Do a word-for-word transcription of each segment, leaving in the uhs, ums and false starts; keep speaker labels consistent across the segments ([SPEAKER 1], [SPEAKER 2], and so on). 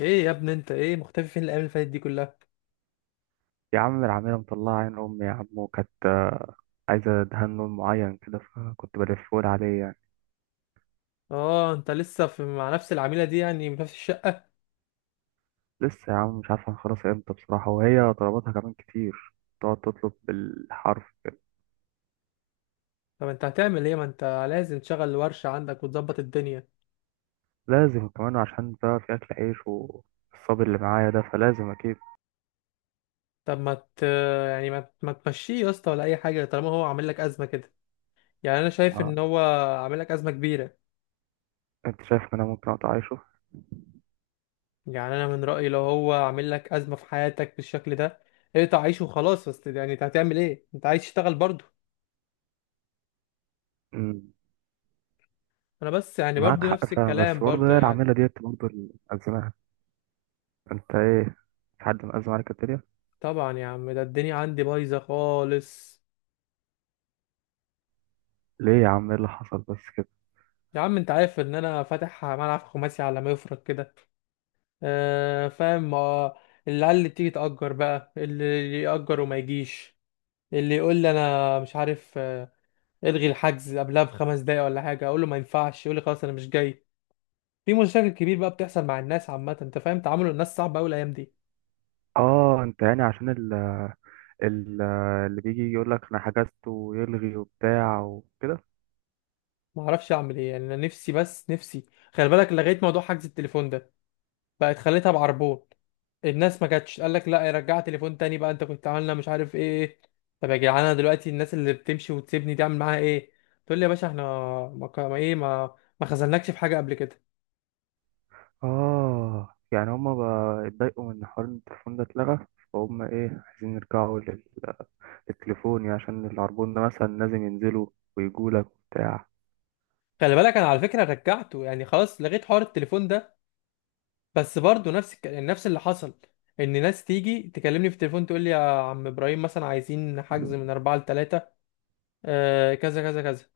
[SPEAKER 1] ايه يا ابني، انت ايه مختفي فين الايام اللي فاتت دي كلها؟
[SPEAKER 2] يا عم، العمالة مطلعة عين أمي يا عم، وكانت عايزة دهان لون معين كده، فكنت بلفهولي عليه يعني.
[SPEAKER 1] اه، انت لسه في مع نفس العميله دي يعني في نفس الشقه؟
[SPEAKER 2] لسه يا عم، مش عارف هنخلصها امتى بصراحة، وهي طلباتها كمان كتير، تقعد تطلب بالحرف.
[SPEAKER 1] طب انت هتعمل ايه، ما انت لازم تشغل ورشه عندك وتظبط الدنيا.
[SPEAKER 2] لازم كمان، عشان بقى في أكل عيش، والصبر اللي معايا ده فلازم أكيد.
[SPEAKER 1] طب ما ت... يعني ما, ما تمشيه يا اسطى ولا اي حاجه طالما هو عامل لك ازمه كده. يعني انا شايف
[SPEAKER 2] ما-
[SPEAKER 1] ان هو عامل لك ازمه كبيره.
[SPEAKER 2] أنت شايف إن أنا ممكن أقطع عيشه؟
[SPEAKER 1] يعني انا من رايي لو هو عامل لك ازمه في حياتك بالشكل ده اقطع عيشه وخلاص، بس يعني انت هتعمل ايه، انت عايز تشتغل برضه.
[SPEAKER 2] أمم،
[SPEAKER 1] انا بس يعني
[SPEAKER 2] معاك
[SPEAKER 1] برضه
[SPEAKER 2] حق
[SPEAKER 1] نفس
[SPEAKER 2] فعلا، بس
[SPEAKER 1] الكلام
[SPEAKER 2] برضه
[SPEAKER 1] برضه
[SPEAKER 2] هي
[SPEAKER 1] يعني.
[SPEAKER 2] العمالة ديت برضه اللي مأزماها. أنت إيه؟ في حد مأزم عليك الدنيا؟
[SPEAKER 1] طبعا يا عم، ده الدنيا عندي بايظه خالص.
[SPEAKER 2] ليه يا عم، إيه اللي حصل بس كده؟
[SPEAKER 1] يا عم انت عارف ان انا فاتح ملعب خماسي على ما يفرق كده، آه فاهم، آه، العيال اللي تيجي تأجر بقى، اللي يأجر وما يجيش، اللي يقول لي انا مش عارف، آه، الغي الحجز قبلها بخمس دقايق ولا حاجه، اقول له ما ينفعش، يقول لي خلاص انا مش جاي. في مشاكل كبير بقى بتحصل مع الناس عامه، انت فاهم، تعامل الناس صعب قوي الايام دي.
[SPEAKER 2] آه أنت يعني عشان ال- اللي بيجي يقول لك انا حجزته ويلغي وبتاع وكده.
[SPEAKER 1] ما اعرفش اعمل ايه يعني، انا نفسي بس نفسي. خلي بالك لغيت موضوع حجز التليفون ده، بقت خليتها بعربون. الناس ما كانتش، قال لك لا يرجع تليفون تاني بقى، انت كنت عاملنا مش عارف ايه. طب يا جدعان انا دلوقتي الناس اللي بتمشي وتسيبني دي اعمل معاها ايه؟ تقول لي يا باشا احنا ما ك- ما ايه ما ما خذلناكش في حاجه قبل كده.
[SPEAKER 2] اه يعني هما بقى اتضايقوا من حوار ان التليفون ده اتلغى، فهم ايه عايزين يرجعوا لل- للتليفون يعني، عشان العربون ده مثلا لازم ينزلوا ويجوا لك وبتاع.
[SPEAKER 1] خلي بالك انا على فكره رجعته، يعني خلاص لغيت حوار التليفون ده، بس برضه نفس الك... نفس اللي حصل، ان ناس تيجي تكلمني في التليفون تقول لي يا عم ابراهيم مثلا عايزين حجز من اربعة ل تلاتة، آه كذا كذا كذا،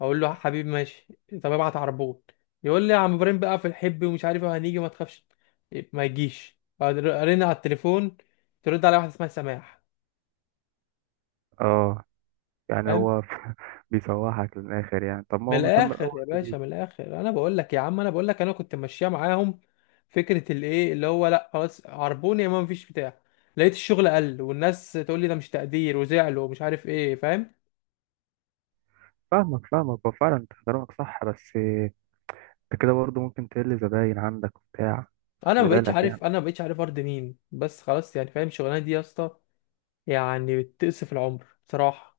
[SPEAKER 1] اقول له حبيبي ماشي، طب ابعت عربون، يقول لي يا عم ابراهيم بقى في الحب ومش عارف إيه، هنيجي ما تخافش، ما يجيش، ارن على التليفون ترد على واحده اسمها سماح،
[SPEAKER 2] اه يعني
[SPEAKER 1] فاهم.
[SPEAKER 2] هو بيسوحك للاخر يعني، طب ما
[SPEAKER 1] من
[SPEAKER 2] هو مهتم
[SPEAKER 1] الاخر
[SPEAKER 2] الاول
[SPEAKER 1] يا باشا،
[SPEAKER 2] بيجيب.
[SPEAKER 1] من الاخر، انا بقول لك يا عم، انا بقول لك انا كنت ماشيه معاهم فكره الايه اللي هو لا خلاص عربون يا ما مفيش بتاع، لقيت الشغل قل والناس تقول لي ده مش تقدير وزعلوا ومش عارف ايه، فاهم.
[SPEAKER 2] فاهمك فاهمك، هو فعلا انت كلامك صح، بس انت كده برضه ممكن تقل زباين عندك وبتاع،
[SPEAKER 1] انا
[SPEAKER 2] خلي
[SPEAKER 1] ما بقتش
[SPEAKER 2] بالك يعني.
[SPEAKER 1] عارف انا ما بقتش عارف ارضي مين بس خلاص يعني، فاهم الشغلانه دي يا اسطى، يعني بتقصف العمر بصراحه.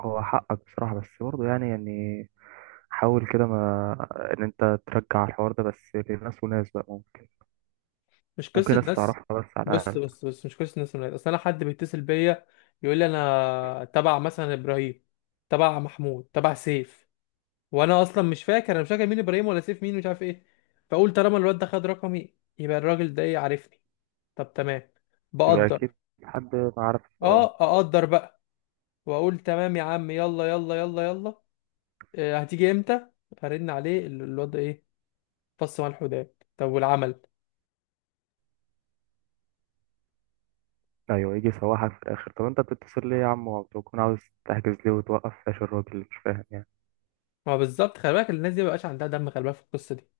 [SPEAKER 2] هو حقك بصراحة، بس برضه يعني يعني حاول كده، ما ان انت ترجع الحوار ده بس لناس وناس بقى، ممكن
[SPEAKER 1] مش
[SPEAKER 2] ممكن
[SPEAKER 1] قصه
[SPEAKER 2] ناس
[SPEAKER 1] ناس،
[SPEAKER 2] تعرفها بس على
[SPEAKER 1] بص
[SPEAKER 2] الاقل.
[SPEAKER 1] بص بص مش قصه ناس من العيله، اصل انا حد بيتصل بيا يقول لي انا تبع مثلا ابراهيم، تبع محمود، تبع سيف، وانا اصلا مش فاكر، انا مش فاكر مين ابراهيم ولا سيف مين، مش عارف ايه. فاقول طالما الواد ده خد رقمي يبقى الراجل ده ايه عارفني، طب تمام،
[SPEAKER 2] يبقى اكيد
[SPEAKER 1] بقدر،
[SPEAKER 2] حد ما عارف. اه
[SPEAKER 1] اه اقدر بقى، واقول تمام يا عم يلا يلا يلا يلا، آه، هتيجي امتى؟ ارن عليه ال- الواد ده ايه، فص ملح وداب. طب والعمل؟
[SPEAKER 2] ايوه، يجي يسوحك في الاخر. طب انت بتتصل ليه يا عم، وبتكون عاوز تحجز ليه، وتوقف فلاش الراجل اللي مش فاهم يعني.
[SPEAKER 1] ما هو بالظبط، خلي بالك الناس دي مبقاش عندها دم، خلي بالك في القصه دي.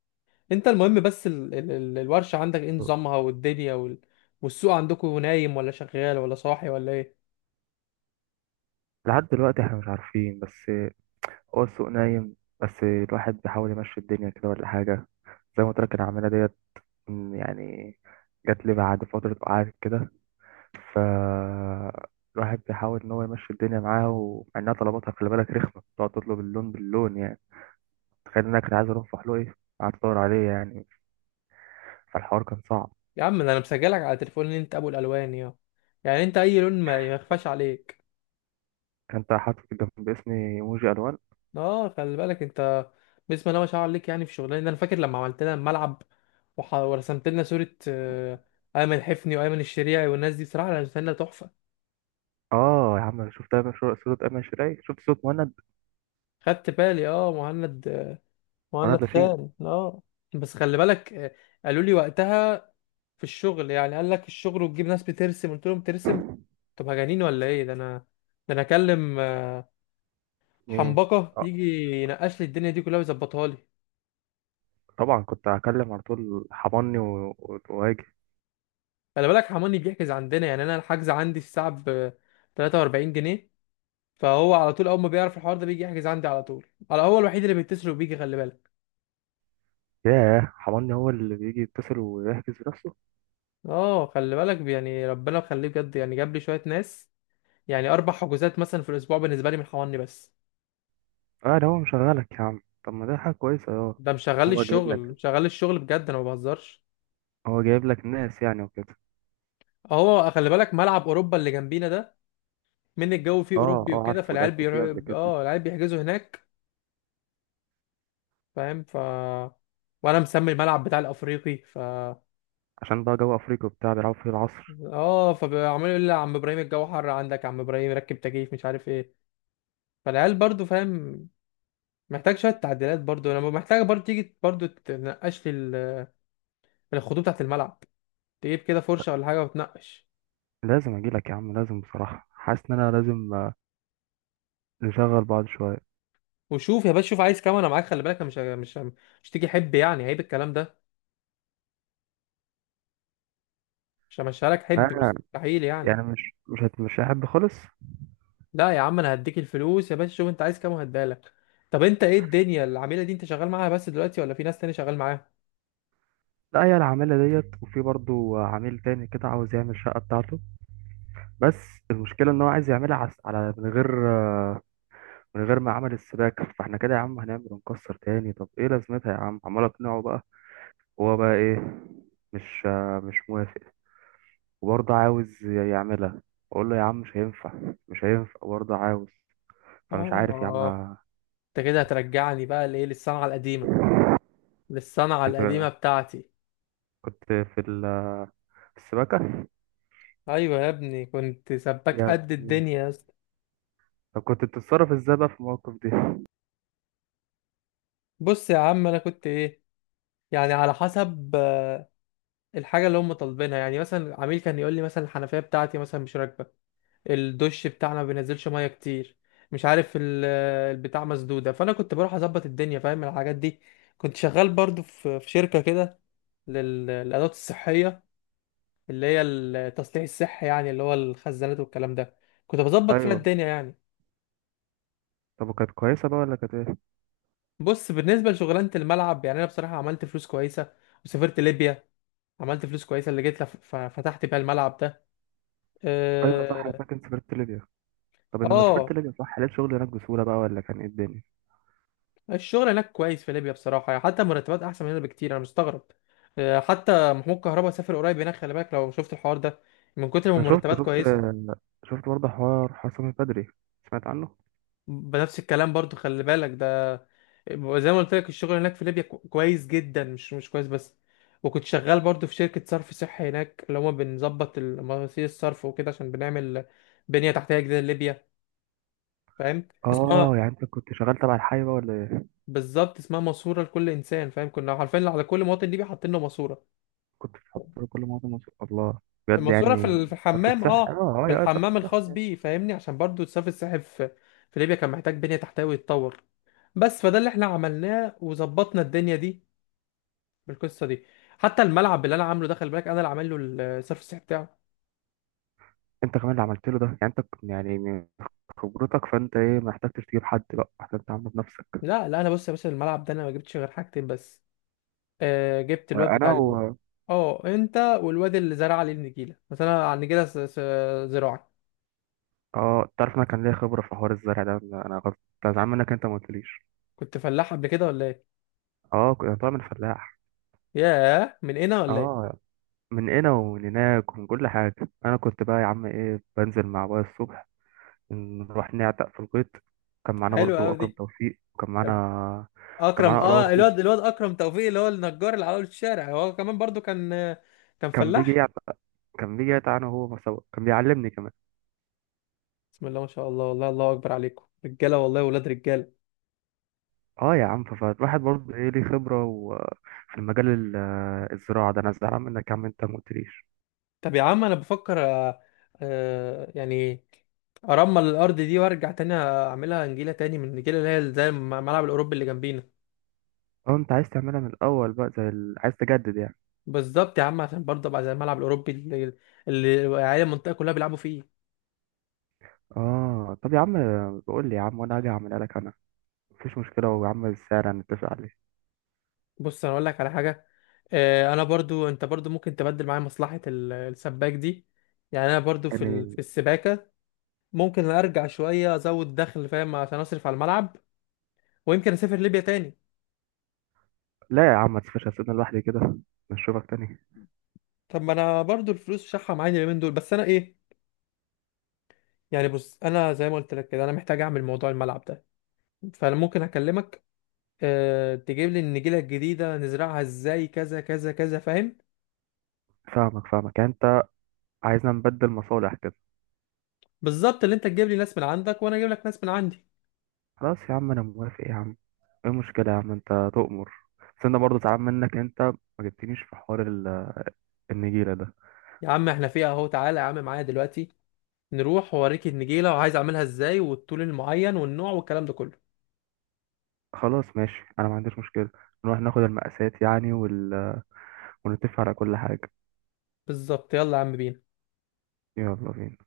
[SPEAKER 1] انت المهم بس ال... ال... ال- الورشة عندك ايه نظامها، والدنيا وال... والسوق عندكم نايم ولا شغال ولا صاحي ولا ايه؟
[SPEAKER 2] لحد دلوقتي احنا مش عارفين، بس هو السوق نايم، بس الواحد بيحاول يمشي الدنيا كده ولا حاجة. زي ما قلت لك العمالة ديت يعني، جات لي بعد فترة قعدت كده، فالواحد بيحاول إن هو يمشي الدنيا معاه، ومع إنها طلباتها، خلي بالك رخمة، تقعد تطلب اللون باللون يعني. تخيل إنك كنت عايز أروح فحلوقي، قعدت أدور عليه يعني، فالحوار كان صعب.
[SPEAKER 1] يا عم ده انا مسجلك على تليفون ان انت ابو الالوان، يا يعني انت اي لون ما ما يخفاش عليك.
[SPEAKER 2] أنت حاطط جنب اسمي إيموجي ألوان.
[SPEAKER 1] اه خلي بالك انت، بسم الله ما شاء الله عليك، يعني في شغلنا انا فاكر لما عملت لنا الملعب وح... ورسمت لنا صورة، آه، ايمن حفني وايمن الشريعي والناس دي، بصراحة رسمت لنا تحفة.
[SPEAKER 2] آه يا عم، أنا شفت أيمن، شو- صورة أيمن، شراي شفت صورة مهند،
[SPEAKER 1] خدت بالي، اه مهند، وانا
[SPEAKER 2] مهند لاشين.
[SPEAKER 1] اتخان اه. بس خلي بالك، آه، قالوا لي وقتها في الشغل يعني، قال لك الشغل وتجيب ناس بترسم، قلت لهم ترسم؟ طب هجانين ولا ايه، ده انا ده انا اكلم، آه،
[SPEAKER 2] إيه؟
[SPEAKER 1] حنبقه
[SPEAKER 2] آه
[SPEAKER 1] يجي ينقش لي الدنيا دي كلها ويظبطها لي.
[SPEAKER 2] طبعا، كنت هكلم على طول حضني و- و- وأجي.
[SPEAKER 1] خلي بالك حماني بيحجز عندنا، يعني انا الحجز عندي الساعه ب تلاتة وأربعين جنيه، فهو على طول اول ما بيعرف الحوار ده بيجي يحجز عندي على طول، على هو الوحيد اللي بيتصل وبيجي، خلي بالك.
[SPEAKER 2] ياه، حضني هو اللي بيجي يتصل ويحجز بنفسه.
[SPEAKER 1] اه خلي بالك يعني ربنا يخليه بجد، يعني جاب لي شويه ناس، يعني اربع حجوزات مثلا في الاسبوع بالنسبه لي من حواني بس.
[SPEAKER 2] اه ده هو مشغلك يا عم، طب ما ده حاجة كويسة، اه.
[SPEAKER 1] ده
[SPEAKER 2] يعني
[SPEAKER 1] مشغل لي
[SPEAKER 2] هو جايب
[SPEAKER 1] الشغل،
[SPEAKER 2] لك
[SPEAKER 1] مشغل لي الشغل بجد، انا ما بهزرش.
[SPEAKER 2] هو جايب لك ناس يعني وكده.
[SPEAKER 1] اهو خلي بالك ملعب اوروبا اللي جنبينا ده، من الجو فيه
[SPEAKER 2] اه
[SPEAKER 1] اوروبي
[SPEAKER 2] اه،
[SPEAKER 1] وكده،
[SPEAKER 2] عارفه،
[SPEAKER 1] فالعيال
[SPEAKER 2] لعبت فيه قبل
[SPEAKER 1] بيروحوا
[SPEAKER 2] كده.
[SPEAKER 1] اه العيال بيحجزوا هناك، فاهم. ف وانا مسمي الملعب بتاع الافريقي، ف
[SPEAKER 2] عشان بقى جو افريقيا وبتاع بيلعبوا فيه العصر.
[SPEAKER 1] اه فعمال يقول لي يا عم ابراهيم الجو حر عندك، يا عم ابراهيم ركب تكييف مش عارف ايه. فالعيال برضو، فاهم، محتاج شويه تعديلات، برضو انا محتاج برضو تيجي برضو تنقش لي ال- الخطوط بتاعت الملعب، تجيب كده فرشه ولا حاجه وتنقش.
[SPEAKER 2] لازم اجي لك يا عم، لازم بصراحه، حاسس ان انا لازم آه، نشغل بعض شويه.
[SPEAKER 1] وشوف يا باشا، شوف عايز كام، انا معاك، خلي بالك. أنا مش مش مش تيجي حب، يعني عيب الكلام ده، مش همشيها لك حب
[SPEAKER 2] ما
[SPEAKER 1] مستحيل يعني.
[SPEAKER 2] يعني مش مش هت مش هحب خالص.
[SPEAKER 1] لا يا عم انا هديك الفلوس يا باشا، شوف انت عايز كام وهديها لك. طب انت ايه الدنيا العميله دي، انت شغال معاها بس دلوقتي ولا في ناس تاني شغال معاها؟
[SPEAKER 2] لا، هي العامله ديت، وفي برضو عميل تاني كده عاوز يعمل الشقه بتاعته، بس المشكله ان هو عايز يعملها على على- من غير آه، من غير ما عمل السباكه. فاحنا كده يا عم هنعمل ونكسر تاني، طب ايه لازمتها يا عم، عمال اقنعه بقى. هو بقى ايه؟ مش آه، مش موافق، وبرضه عاوز يعملها. اقول له يا عم مش هينفع، مش هينفع، برضه عاوز. فمش عارف يا عم.
[SPEAKER 1] اه انت كده هترجعني بقى لايه، للصنعه القديمه، للصنعه القديمه
[SPEAKER 2] انت
[SPEAKER 1] بتاعتي.
[SPEAKER 2] كنت في ال- في السباكة
[SPEAKER 1] ايوه يا ابني كنت سباك
[SPEAKER 2] يا
[SPEAKER 1] قد
[SPEAKER 2] ابني.
[SPEAKER 1] الدنيا يا اسطى.
[SPEAKER 2] طب كنت بتتصرف ازاي بقى في المواقف دي؟
[SPEAKER 1] بص يا عم انا كنت ايه، يعني على حسب، آه، الحاجه اللي هم طالبينها، يعني مثلا عميل كان يقول لي مثلا الحنفيه بتاعتي مثلا مش راكبه، الدش بتاعنا ما بينزلش ميه كتير، مش عارف ال- البتاع مسدوده، فانا كنت بروح اظبط الدنيا، فاهم الحاجات دي. كنت شغال برضو في في شركه كده، لل- للادوات الصحيه، اللي هي التصليح الصحي يعني، اللي هو الخزانات والكلام ده، كنت بظبط فيها
[SPEAKER 2] ايوه.
[SPEAKER 1] الدنيا يعني.
[SPEAKER 2] طب وكانت كويسة بقى ولا كانت ايه؟
[SPEAKER 1] بص بالنسبه لشغلانه الملعب، يعني انا بصراحه عملت فلوس كويسه وسافرت ليبيا، عملت فلوس كويسه اللي جيت لف- ف- فتحت بيها الملعب ده،
[SPEAKER 2] ايوه صح، انا
[SPEAKER 1] اه.
[SPEAKER 2] فاكر إنت سافرت ليبيا. طب لما سافرت
[SPEAKER 1] آه،
[SPEAKER 2] ليبيا صح، لقيت شغل هناك بسهولة بقى، ولا كان ايه الدنيا؟
[SPEAKER 1] الشغل هناك كويس في ليبيا بصراحة يعني، حتى مرتبات أحسن من هنا بكتير، أنا مستغرب. آه، حتى محمود كهربا سافر قريب هناك، خلي بالك لو شفت الحوار ده، من كتر ما
[SPEAKER 2] انا شفت،
[SPEAKER 1] المرتبات
[SPEAKER 2] شفت
[SPEAKER 1] كويسة.
[SPEAKER 2] شفت برضه حوار حسام البدري، سمعت عنه.
[SPEAKER 1] بنفس الكلام برضو، خلي بالك ده، زي ما قلت لك الشغل هناك في ليبيا كو- كويس جدا، مش مش كويس بس. وكنت شغال برضو في شركة صرف صحي هناك، اللي هما بنظبط المواسير الصرف وكده، عشان بنعمل بنية تحتية جديدة لليبيا، فاهم اسمها؟
[SPEAKER 2] اه يعني انت كنت شغال تبع الحي بقى ولا ايه؟
[SPEAKER 1] بالظبط اسمها ماسورة لكل إنسان، فاهم، كنا عارفين على كل مواطن ليبي حاطين له ماسورة.
[SPEAKER 2] كنت بتحضر كل مواد مصر، الله، بجد
[SPEAKER 1] الماسوره في
[SPEAKER 2] يعني.
[SPEAKER 1] ال- في
[SPEAKER 2] صرف
[SPEAKER 1] الحمام،
[SPEAKER 2] الصح،
[SPEAKER 1] اه
[SPEAKER 2] اه اه،
[SPEAKER 1] في
[SPEAKER 2] يا صرف
[SPEAKER 1] الحمام
[SPEAKER 2] الصح.
[SPEAKER 1] الخاص بيه، فاهمني، عشان برضو الصرف الصحي في في ليبيا كان محتاج بنية تحتوي يتطور. بس فده اللي احنا عملناه وظبطنا الدنيا دي بالقصه دي. حتى الملعب اللي انا عامله ده، خلي بالك انا اللي عامل له الصرف الصحي بتاعه.
[SPEAKER 2] انت كمان اللي عملت له ده، يعني انت ك- يعني من خبرتك، فانت ايه ما احتجتش تجيب حد، بقى احسن تعمل بنفسك.
[SPEAKER 1] لا لا انا، بص يا باشا الملعب ده انا ما جبتش غير حاجتين بس، آه جبت
[SPEAKER 2] آه،
[SPEAKER 1] الواد بتاع
[SPEAKER 2] انا
[SPEAKER 1] ال...
[SPEAKER 2] و
[SPEAKER 1] اه انت والواد اللي زرع عليه النجيله، مثلا على النجيله س- س- زراعي.
[SPEAKER 2] اه تعرف انا كان ليا خبره في حوار الزرع ده. انا أنا غلط، كنت زعلان منك انت ما قلتليش.
[SPEAKER 1] كنت فلاح قبل كده ولا ايه؟
[SPEAKER 2] اه كنت طالع من فلاح.
[SPEAKER 1] ياه من هنا ولا ايه؟
[SPEAKER 2] اه من هنا ومن هناك ومن كل حاجه. انا كنت بقى يا عم ايه، بنزل مع ابويا الصبح، نروح نعتق في الغيط. كان
[SPEAKER 1] طب
[SPEAKER 2] معانا
[SPEAKER 1] حلو
[SPEAKER 2] برضو
[SPEAKER 1] قوي دي.
[SPEAKER 2] اكرم توفيق، وكان معانا، كان
[SPEAKER 1] اكرم،
[SPEAKER 2] معانا
[SPEAKER 1] اه
[SPEAKER 2] اراوخو،
[SPEAKER 1] الواد الواد اكرم توفيق اللي هو النجار اللي على أول الشارع، هو كمان برضو كان كان
[SPEAKER 2] كان بيجي
[SPEAKER 1] فلاح.
[SPEAKER 2] كان بيجي يتعانى هو سوا، كان بيعلمني كمان.
[SPEAKER 1] بسم الله ما شاء الله، والله الله اكبر عليكم رجاله، والله ولاد رجاله.
[SPEAKER 2] اه يا عم، ف- فالواحد برضه ايه ليه خبرة و... في المجال ال- الزراعة ده. انا زعلان منك يا عم انت ما قلتليش.
[SPEAKER 1] طب يا عم انا بفكر، آه، آه، يعني ارمل الارض دي وارجع تاني اعملها نجيله تاني من النجيله اللي هي زي الملعب الاوروبي اللي جنبينا.
[SPEAKER 2] اه، انت عايز تعملها من الاول بقى، زي ال... عايز تجدد يعني.
[SPEAKER 1] بالظبط يا عم، عشان برضه ابقى زي الملعب الاوروبي اللي اللي العيال المنطقه كلها بيلعبوا فيه.
[SPEAKER 2] اه طب يا عم، بقول لي يا عم وانا هاجي اعملها لك انا، مفيش مشكلة، ويا عم السعر هنتفق عليه
[SPEAKER 1] بص انا اقول لك على حاجه، آه، انا برضو انت برضو ممكن تبدل معايا مصلحه ال- السباك دي، يعني انا برضو في ال-
[SPEAKER 2] يعني.
[SPEAKER 1] في السباكه، ممكن ارجع شويه ازود دخل، فاهم، عشان اصرف على الملعب، ويمكن اسافر ليبيا تاني.
[SPEAKER 2] لا يا عم، ما تسيبش، هسيبنا لوحدي كده، نشوفك تاني.
[SPEAKER 1] طب ما انا برضو الفلوس شحه معايا اليومين دول، بس انا ايه يعني، بص انا زي ما قلت لك كده، انا محتاج اعمل موضوع الملعب ده، فانا ممكن اكلمك، أه تجيب لي النجيله الجديده نزرعها ازاي كذا كذا كذا، فاهم.
[SPEAKER 2] فاهمك فاهمك، يعني انت عايزنا نبدل مصالح.
[SPEAKER 1] بالظبط، اللي انت تجيب لي ناس من عندك وانا اجيب لك ناس من عندي.
[SPEAKER 2] خلاص يا عم، انا موافق يا عم، ايه المشكله يا عم، انت تؤمر. بس انا برضه زعلان منك انت ما جبتنيش في حوار ال- آه، النجيله ده.
[SPEAKER 1] يا عم احنا فيها اهو، تعالى يا عم معايا دلوقتي نروح وأوريك النجيلة وعايز أعملها إزاي والطول المعين والنوع والكلام ده كله.
[SPEAKER 2] خلاص ماشي، انا ما عنديش مشكله، نروح ناخد المقاسات يعني، وال... آه، ونتفق على كل حاجه.
[SPEAKER 1] بالظبط، يلا يا عم بينا.
[SPEAKER 2] يلا بينا.